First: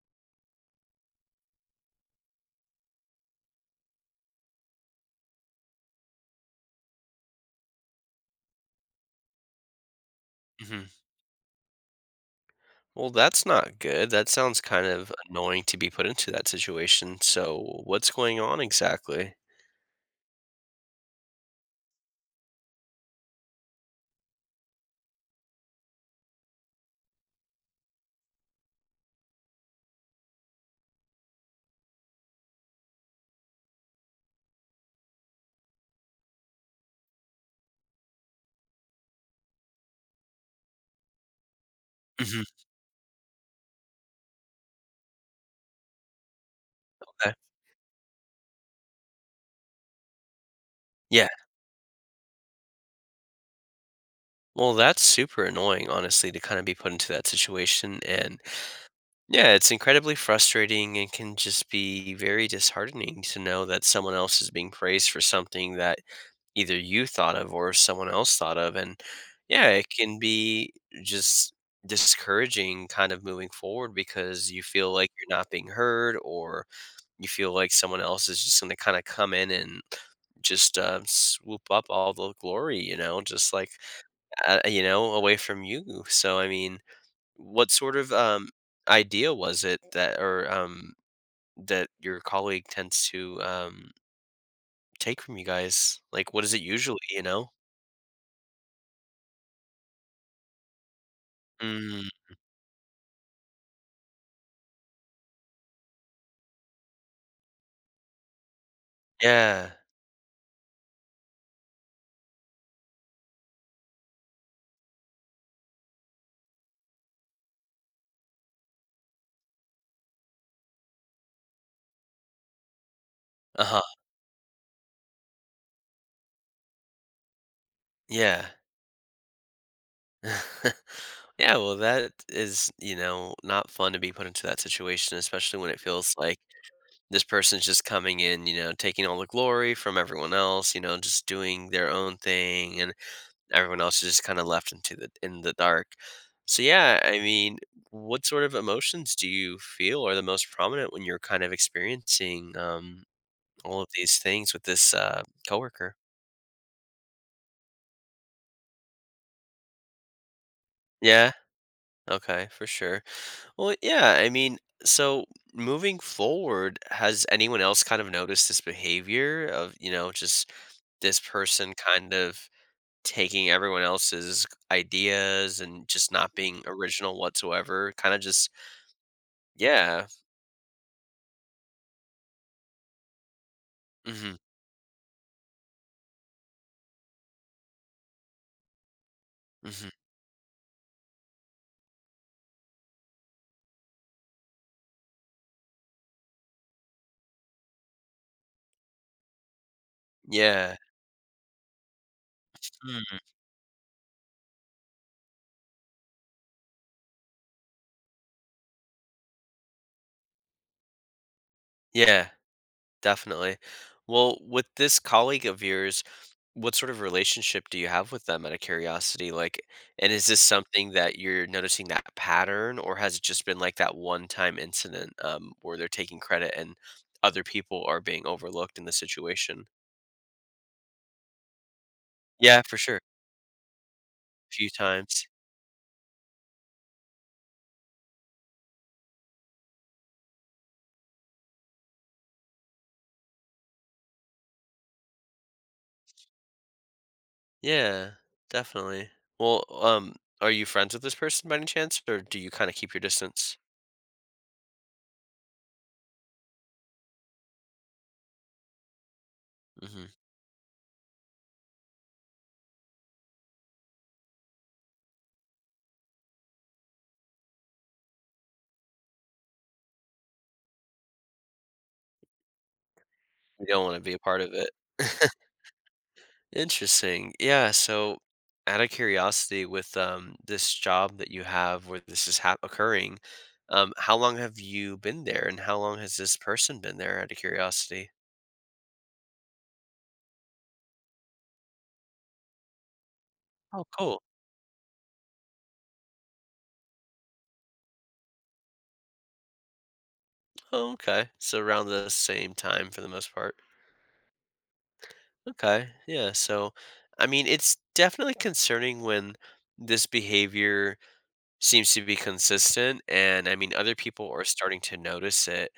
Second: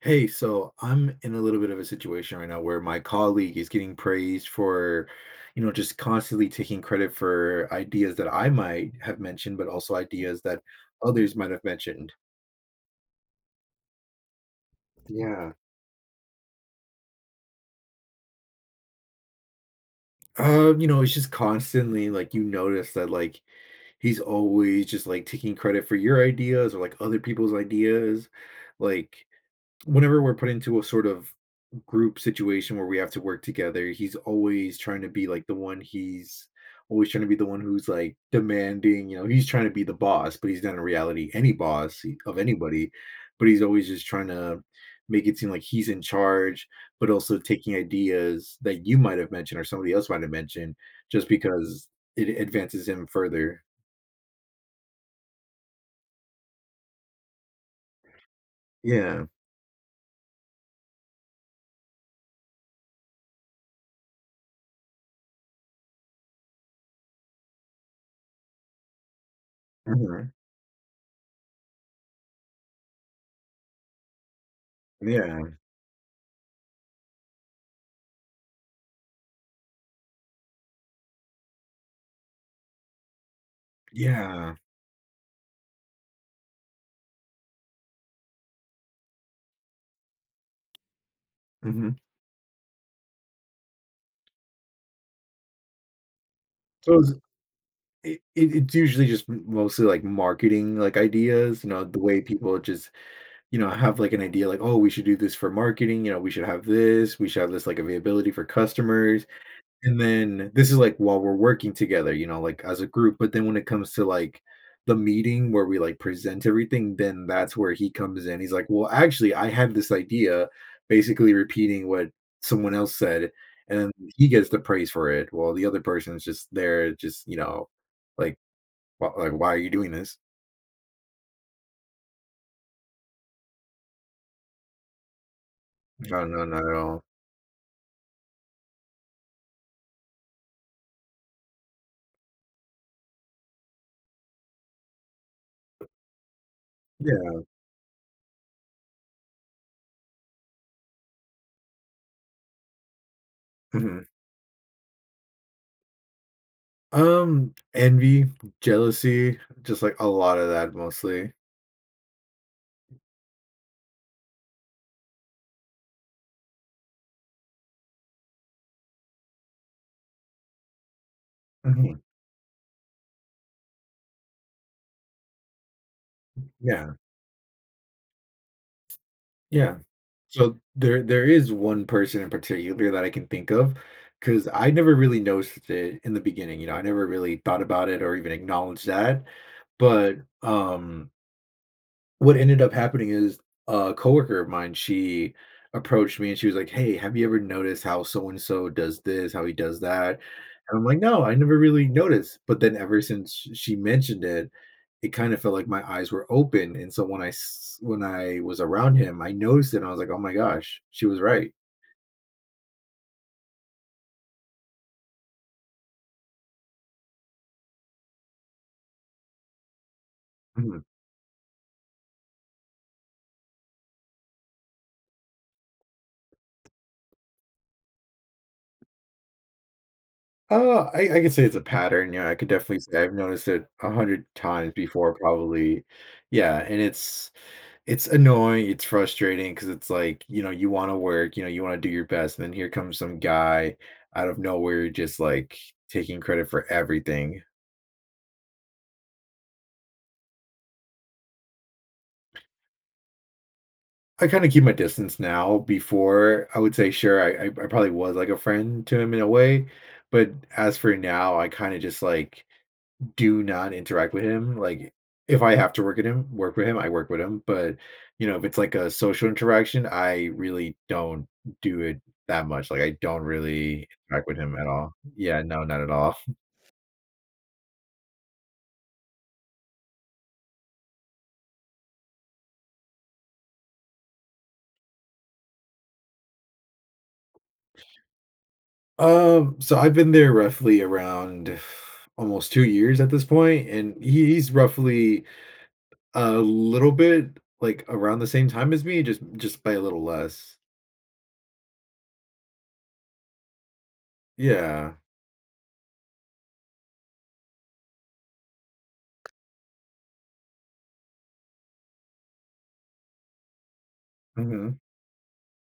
Hey, so I'm in a little bit of a situation right now where my colleague is getting praised for, just constantly taking credit for ideas that I might have mentioned, but also ideas that Mhm. others might have mentioned. Well, that's not good. That sounds kind of Yeah. annoying to be put into that situation. So, what's going on exactly? It's just constantly like you notice that like he's always just like taking credit for your ideas or like other people's ideas. Like whenever we're put into a sort of group situation where we have to work together, he's always trying to be the one who's like demanding, you know, he's trying to be the boss, but he's not in reality any boss of Mhm. anybody, but he's always just trying to make it seem like he's in charge, but Okay. also taking ideas that you might have mentioned or somebody else might have mentioned just Yeah. because it advances him further. Well, that's super annoying, honestly, to kind of be put into that situation. And Yeah. yeah, it's incredibly frustrating and can just be very disheartening to know that someone else is being praised for something that either you thought of or someone else thought of. And yeah, it can Mhm. be just discouraging kind of moving forward because you feel like you're not Yeah. being heard or you feel like someone else is just gonna kinda come in and just, swoop up all the glory, you know, just like, Yeah. You know, away from you. So, I mean, what sort of, idea was it that or, that hmm your colleague tends to, take from you guys? Like, what is it usually, So you know? it's usually just mostly like marketing like ideas, you know, the Mm, way people just, you know, have like an idea like, oh, we should do this for marketing, you know, we should have this like availability for customers, yeah. and then this is like while we're working together, you know, like as a group, but then when it comes to like the meeting where we like present everything, then that's where he comes in. He's like, well, actually, I had this idea, basically repeating what someone else said, Uh-huh. and he gets the praise for it while the other person's just there just, like, Yeah. Wh like, "Why are you doing this?" Yeah, well, that is, you know, not fun to be put into that situation, especially when it feels "No, like no, not at all." this person's just coming in, you know, taking all the glory from everyone else, you know, just doing their own thing, and everyone else is just kind of left into the in the dark. So yeah, I Yeah, mean, what sort of emotions do you feel are the most prominent when you're kind of experiencing all of mhm. these things with this coworker? Envy, jealousy, just, like, a lot of that mostly. Yeah. Okay, for sure. Well, yeah, I mean, so moving forward, has anyone else kind of noticed this behavior of, you know, just this person Mhm. kind of taking everyone else's ideas and just not being Yeah, original whatsoever, kinda just yeah. yeah. So, there is one person in particular that I can think of, Mhm, because I never really noticed it in the beginning, you know, I never really thought about it or even acknowledged that, mhm. but, um what ended up happening is a coworker of mine, she approached me and she was like, "Hey, have you ever noticed how so and so does this, how he does that?" Yeah. And I'm like, "No, I never really noticed." But then ever Mm. since sh she mentioned it, it kind of felt like my eyes were open, and so when I s when I was around him, I noticed it and I was like, "Oh my gosh, she was right." Yeah, definitely. Well, with this colleague of yours, what sort of relationship do you have with them out of curiosity? Like, and is this Mhm. something that you're noticing that pattern, or has it just been, like, that one-time incident, where they're taking credit and other people are being overlooked in the situation? I could say it's a pattern. Yeah, I could Yeah, for definitely sure. say I've noticed it a hundred a Few times before, times. probably. Yeah, and it's annoying. It's frustrating because it's like you know you want to work, you know you want to do your best, and then here comes some guy out of nowhere just like taking credit for everything. Yeah, definitely. Well, are you friends with this person by any chance, or do you kind of keep your distance? I kind of keep my distance now. Before I would say sure, I probably was like a friend to him in a way, hmm but as for now, I kind of just like do not interact with him. Like if I have to work with him, I work with him. But you know, if it's like a social interaction, I really don't do it that much. Like I don't You don't really want to be a interact with part of him at it. all. Yeah, no, not at all. Interesting. Yeah. So, out of curiosity, with this job that you have where this is hap occurring, how long have you been there, and how long has this person been there? Out of curiosity. So I've been there roughly around almost 2 years at this point, Oh, and cool. He's roughly a little bit like around the same time as me, just by a little less. Oh, okay. So around the same time for the most part. Yeah. Okay. Yeah. So, I mean, it's definitely concerning when this behavior seems to be consistent. And I mean, other people are hmm starting to notice it.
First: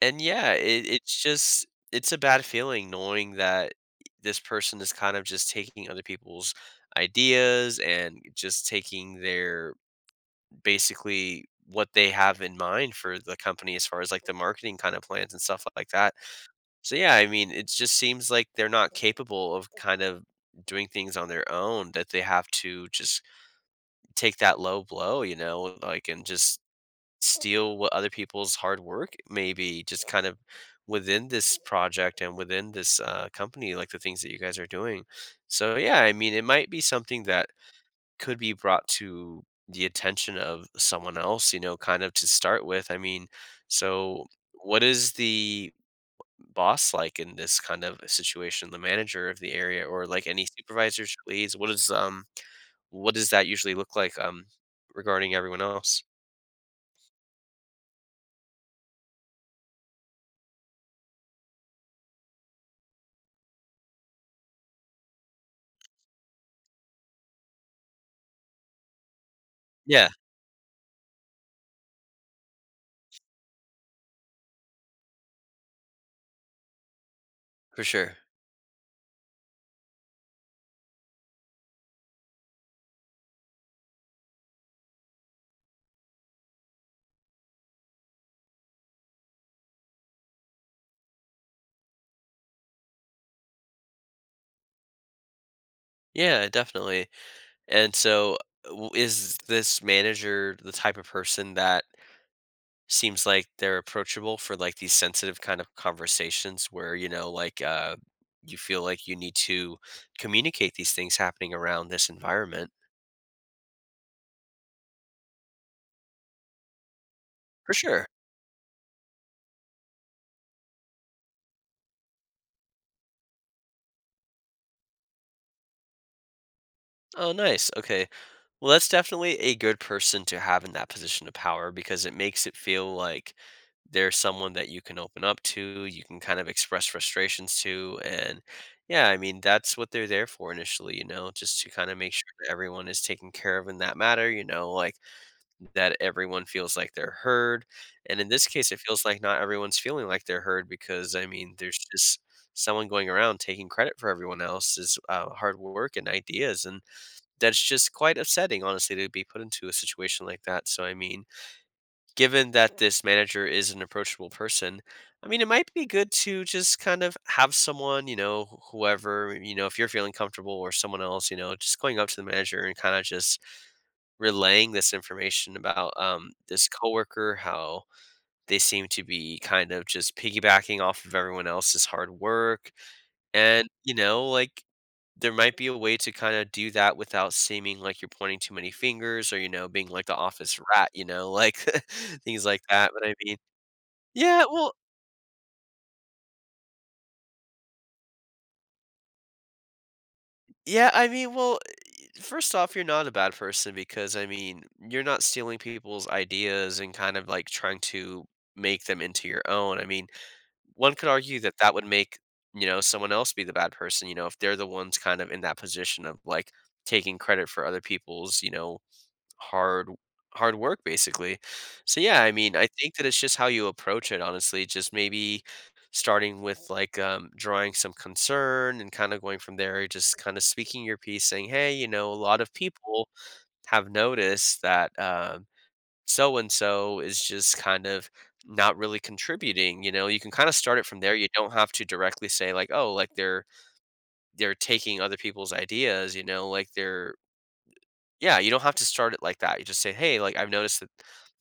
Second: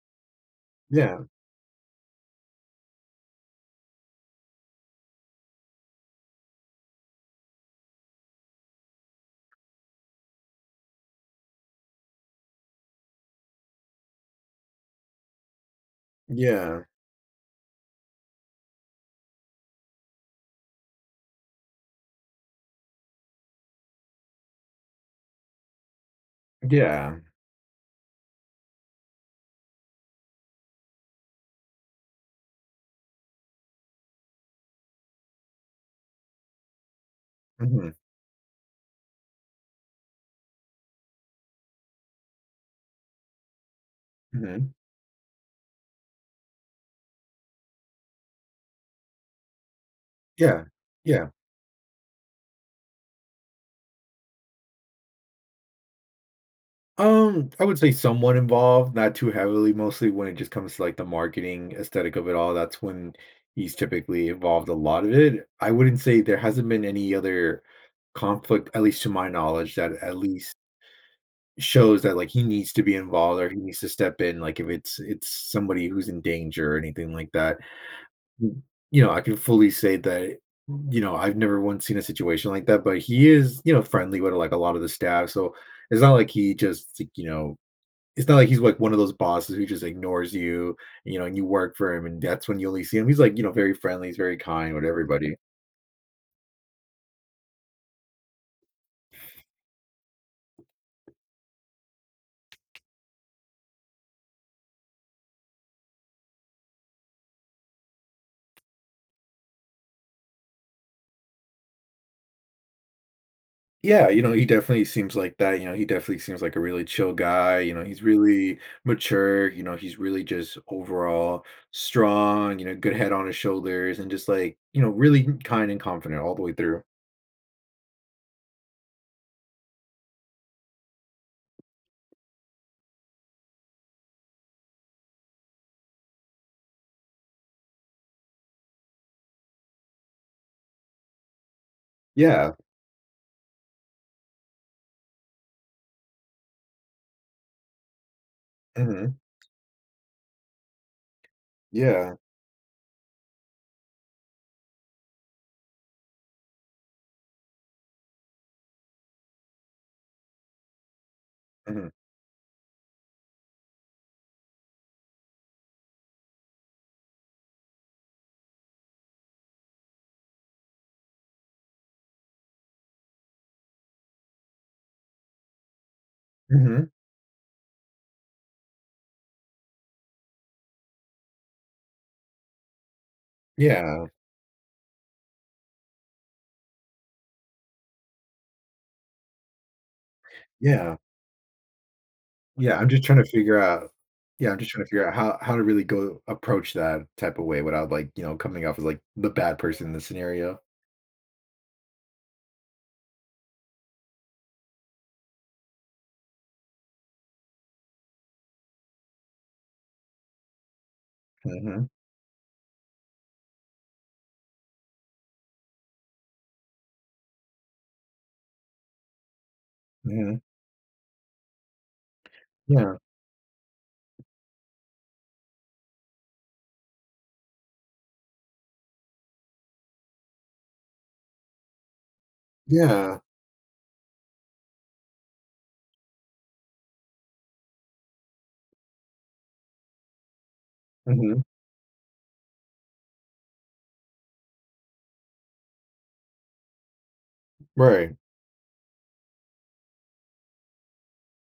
And yeah, it's Yeah. just, it's a bad feeling knowing that this person is kind of just taking other people's ideas and just taking their, basically what they have in mind for the company as far as like the marketing kind of plans and stuff like that. Yeah. So yeah, I mean, it just seems like they're not capable of kind of doing things on their own, that they have to just take that low blow, you know, like, and just Yeah. steal what other people's hard work maybe just kind of within this project and within this company, like the things that you guys are doing. So yeah, I mean, it might be something that hmm could be brought to the attention of someone else, you know, kind of to start with. I mean, so what is the boss like in this kind of situation, the manager of the area or like any Yeah, supervisors yeah. or leads? What is what does that usually look like regarding everyone else? I would say someone involved, not too heavily, mostly when it just comes to, like, the marketing aesthetic of it all. That's when he's typically involved a lot of it. I wouldn't say there hasn't been any other conflict, at least to my knowledge, that Yeah, at least shows that, like, he needs to be involved or he needs to step in, like, if it's somebody who's in danger or anything like that. for sure. Mm. You know, I can fully say that, you know, I've never once seen a situation like that, but he is, you know, friendly with like a lot of the staff. So it's not like he just, like, you know, it's not like he's like one of those bosses who just ignores you, you know, and you work for him and that's when you only see him. He's like, you know, very friendly, he's very kind with everybody. Yeah, definitely. And so is this manager the type of person that seems like they're approachable for like these sensitive kind of conversations where, you know, like, you feel like you need to communicate these things happening around this environment? Yeah, you know, he definitely seems like a really chill guy, you For know, he's sure. really mature, you know, he's really just overall strong, you know, good head on his shoulders and just like, you know, really kind and confident all the way through. Oh, nice. Okay. Well, that's definitely a good person to have in that position of power because it makes it feel like there's someone that you can open up to, you can kind of express frustrations to. And yeah, I mean, that's what they're there for initially, you know, just to kind of make sure that Yeah. everyone is taken care of in that matter, you know, like that everyone feels like they're heard. And in this case, it feels Mhm. like not everyone's feeling like they're heard because, I mean, there's Yeah. just someone going around taking credit for everyone else's hard work and ideas. And that's just quite upsetting, honestly, to be put into a situation like that. So, I mean, Mhm. given that this manager is an approachable person, I mean, it might be good to just kind of have someone, you know, whoever, you know, if you're feeling comfortable or someone else, you know, just going up to the manager and kind of just relaying this information about this Mhm. coworker, how they seem to be kind of just piggybacking off of everyone else's hard work. And, you Yeah. know, like, there might be a way to kind of do that without seeming like you're pointing too many fingers, or you know, being like the office rat, Yeah. you know, like things like Yeah, I'm that, just but I trying to mean, figure out yeah, Yeah, I'm just well, trying to figure out how to really go approach that type of way without like, you know, coming off as like the bad person in the scenario. yeah, I mean, well, first off, you're not a bad person because I mean, you're not stealing people's ideas and kind of like trying to make them into your own. I mean, one could argue that that would Mhm. make, you know, someone else be the bad person, you know, if they're the ones kind of in that position of like taking credit for other people's, you know, hard Mhm. hard work basically. So yeah, I mean, I Yeah. think that it's just how you approach it honestly, just maybe starting with like drawing some concern and kind of going from there, just kind of speaking your piece saying, "Hey, you know, a lot of people Yeah. have noticed that so and so is just kind of not really contributing, you know." You can kind of start it from there. You Mhm. don't have to directly say like, "Oh, like they're taking other people's ideas, you know, like they're." Right. Yeah, you don't have to start it like that. You just say, "Hey, like I've noticed that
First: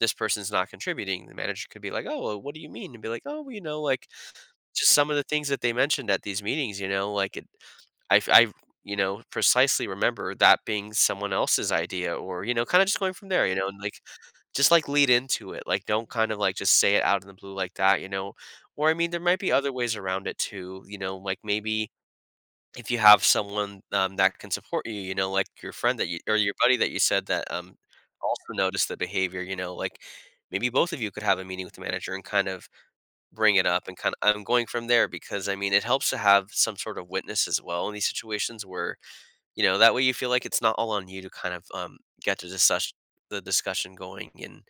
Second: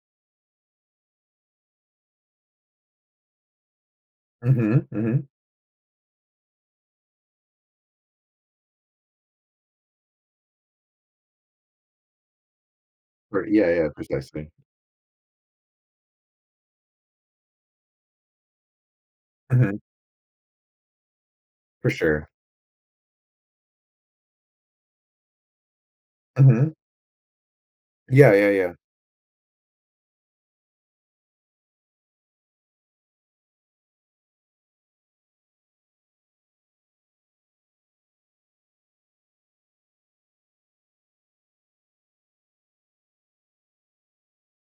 this person's not contributing." The manager could be like, "Oh, well, what do you mean?" And be like, "Oh, well, you know, like Mhm, just some of the mhm. things that they mentioned at these meetings, you know, like it, I, you know, precisely remember that being someone else's idea, or you know, kind of just going from there, For you know, yeah, and yeah, like precisely. just like lead into it, like don't kind of like just say it out in the blue like that, you know." Or I mean, there might be other Mhm, ways around it too, you know, like maybe for sure. if you have someone, that can support you, you know, like your friend that you or your Mhm. buddy that you said that, Yeah, yeah, also yeah. noticed the behavior, you know, like, maybe both of you could have a meeting with the manager and kind of bring it up and kind of I'm going from there because, I mean, it helps to have some sort of witness as well in these situations where, you know, that way you feel like it's not all on you to kind of, get the discussion going, and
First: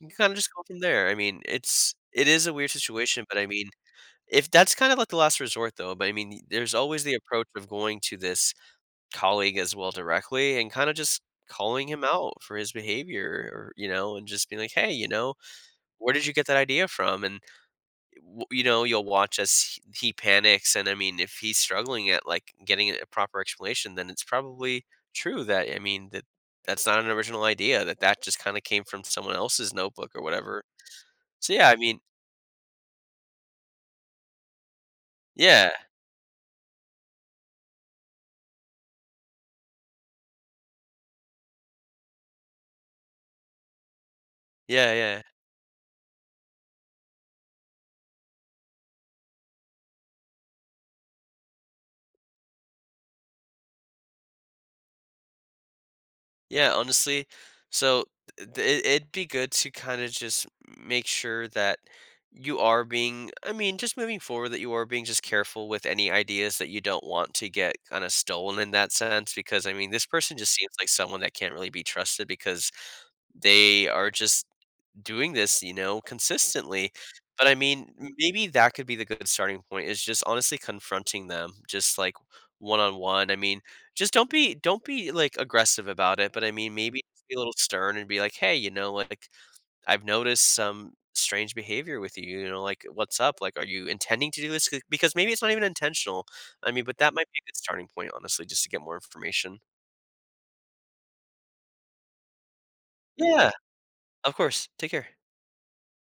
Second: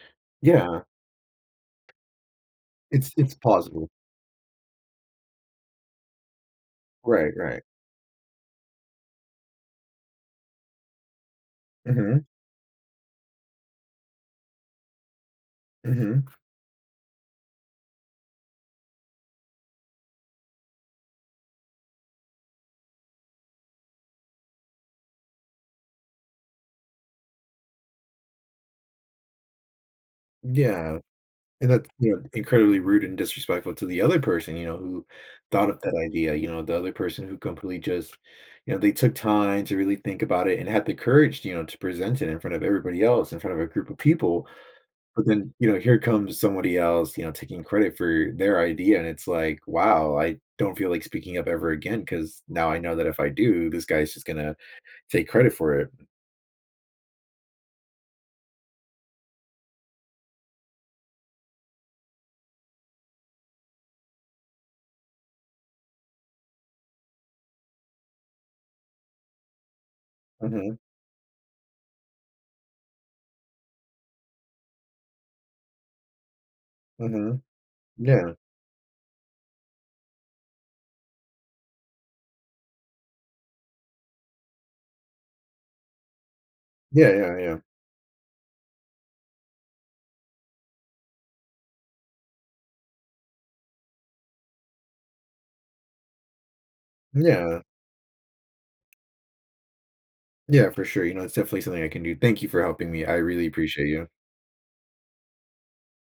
you can kind of just go Yeah, from there. I mean, it's, it is a weird situation, it's but I mean, plausible. if that's kind of like the last resort though. But I mean, there's always the Right, approach right. of going to this colleague as well directly and kind of just calling him Mhm, out for his behavior, or you know, and just being like, "Hey, you know, where did mhm. you get that idea from?" And you know, you'll watch as he panics, and I mean, if he's struggling at like getting a proper explanation, then it's probably true that, I mean, that that's not an original idea, that that just kind of came from someone else's notebook or whatever. Yeah, So yeah, and I that's, mean, you know, incredibly rude and disrespectful to the other person, you know, who thought yeah, of that idea, you know, the other person who completely just, you know, they took time to really think about it and had the courage, you know, to present it in front of everybody else, in front of a group of people. yeah, yeah. But then, you know, here comes somebody else, you know, taking credit for their idea, and it's like, wow, I don't feel like speaking up ever again because now I know that if I do, this guy's just gonna take credit for it. Yeah, honestly, so th- it, it'd be good to kind of just make sure that you are being, I mean, just moving forward, that you are being just careful with any ideas that you don't want to get kind of stolen in that sense. Because, I mean, this person just seems Mhm, like someone that can't really be trusted because they are just doing this, you know, consistently. mhm. But I mean, Yeah. maybe that could be the good starting point is just honestly confronting them, just like one on one. I mean, just don't be like aggressive about it, but I mean, maybe Yeah, be a yeah, little yeah. stern and be like, "Hey, you know, like I've noticed some strange behavior with you, you know, like what's up? Like, are you intending to do this?" Because maybe it's not even intentional. I mean, but that might be a good Yeah. starting point, honestly, just to get more information. Yeah, for sure, you know, it's definitely something I can do. Thank you for helping me, I really Yeah, appreciate you. of course. Take care.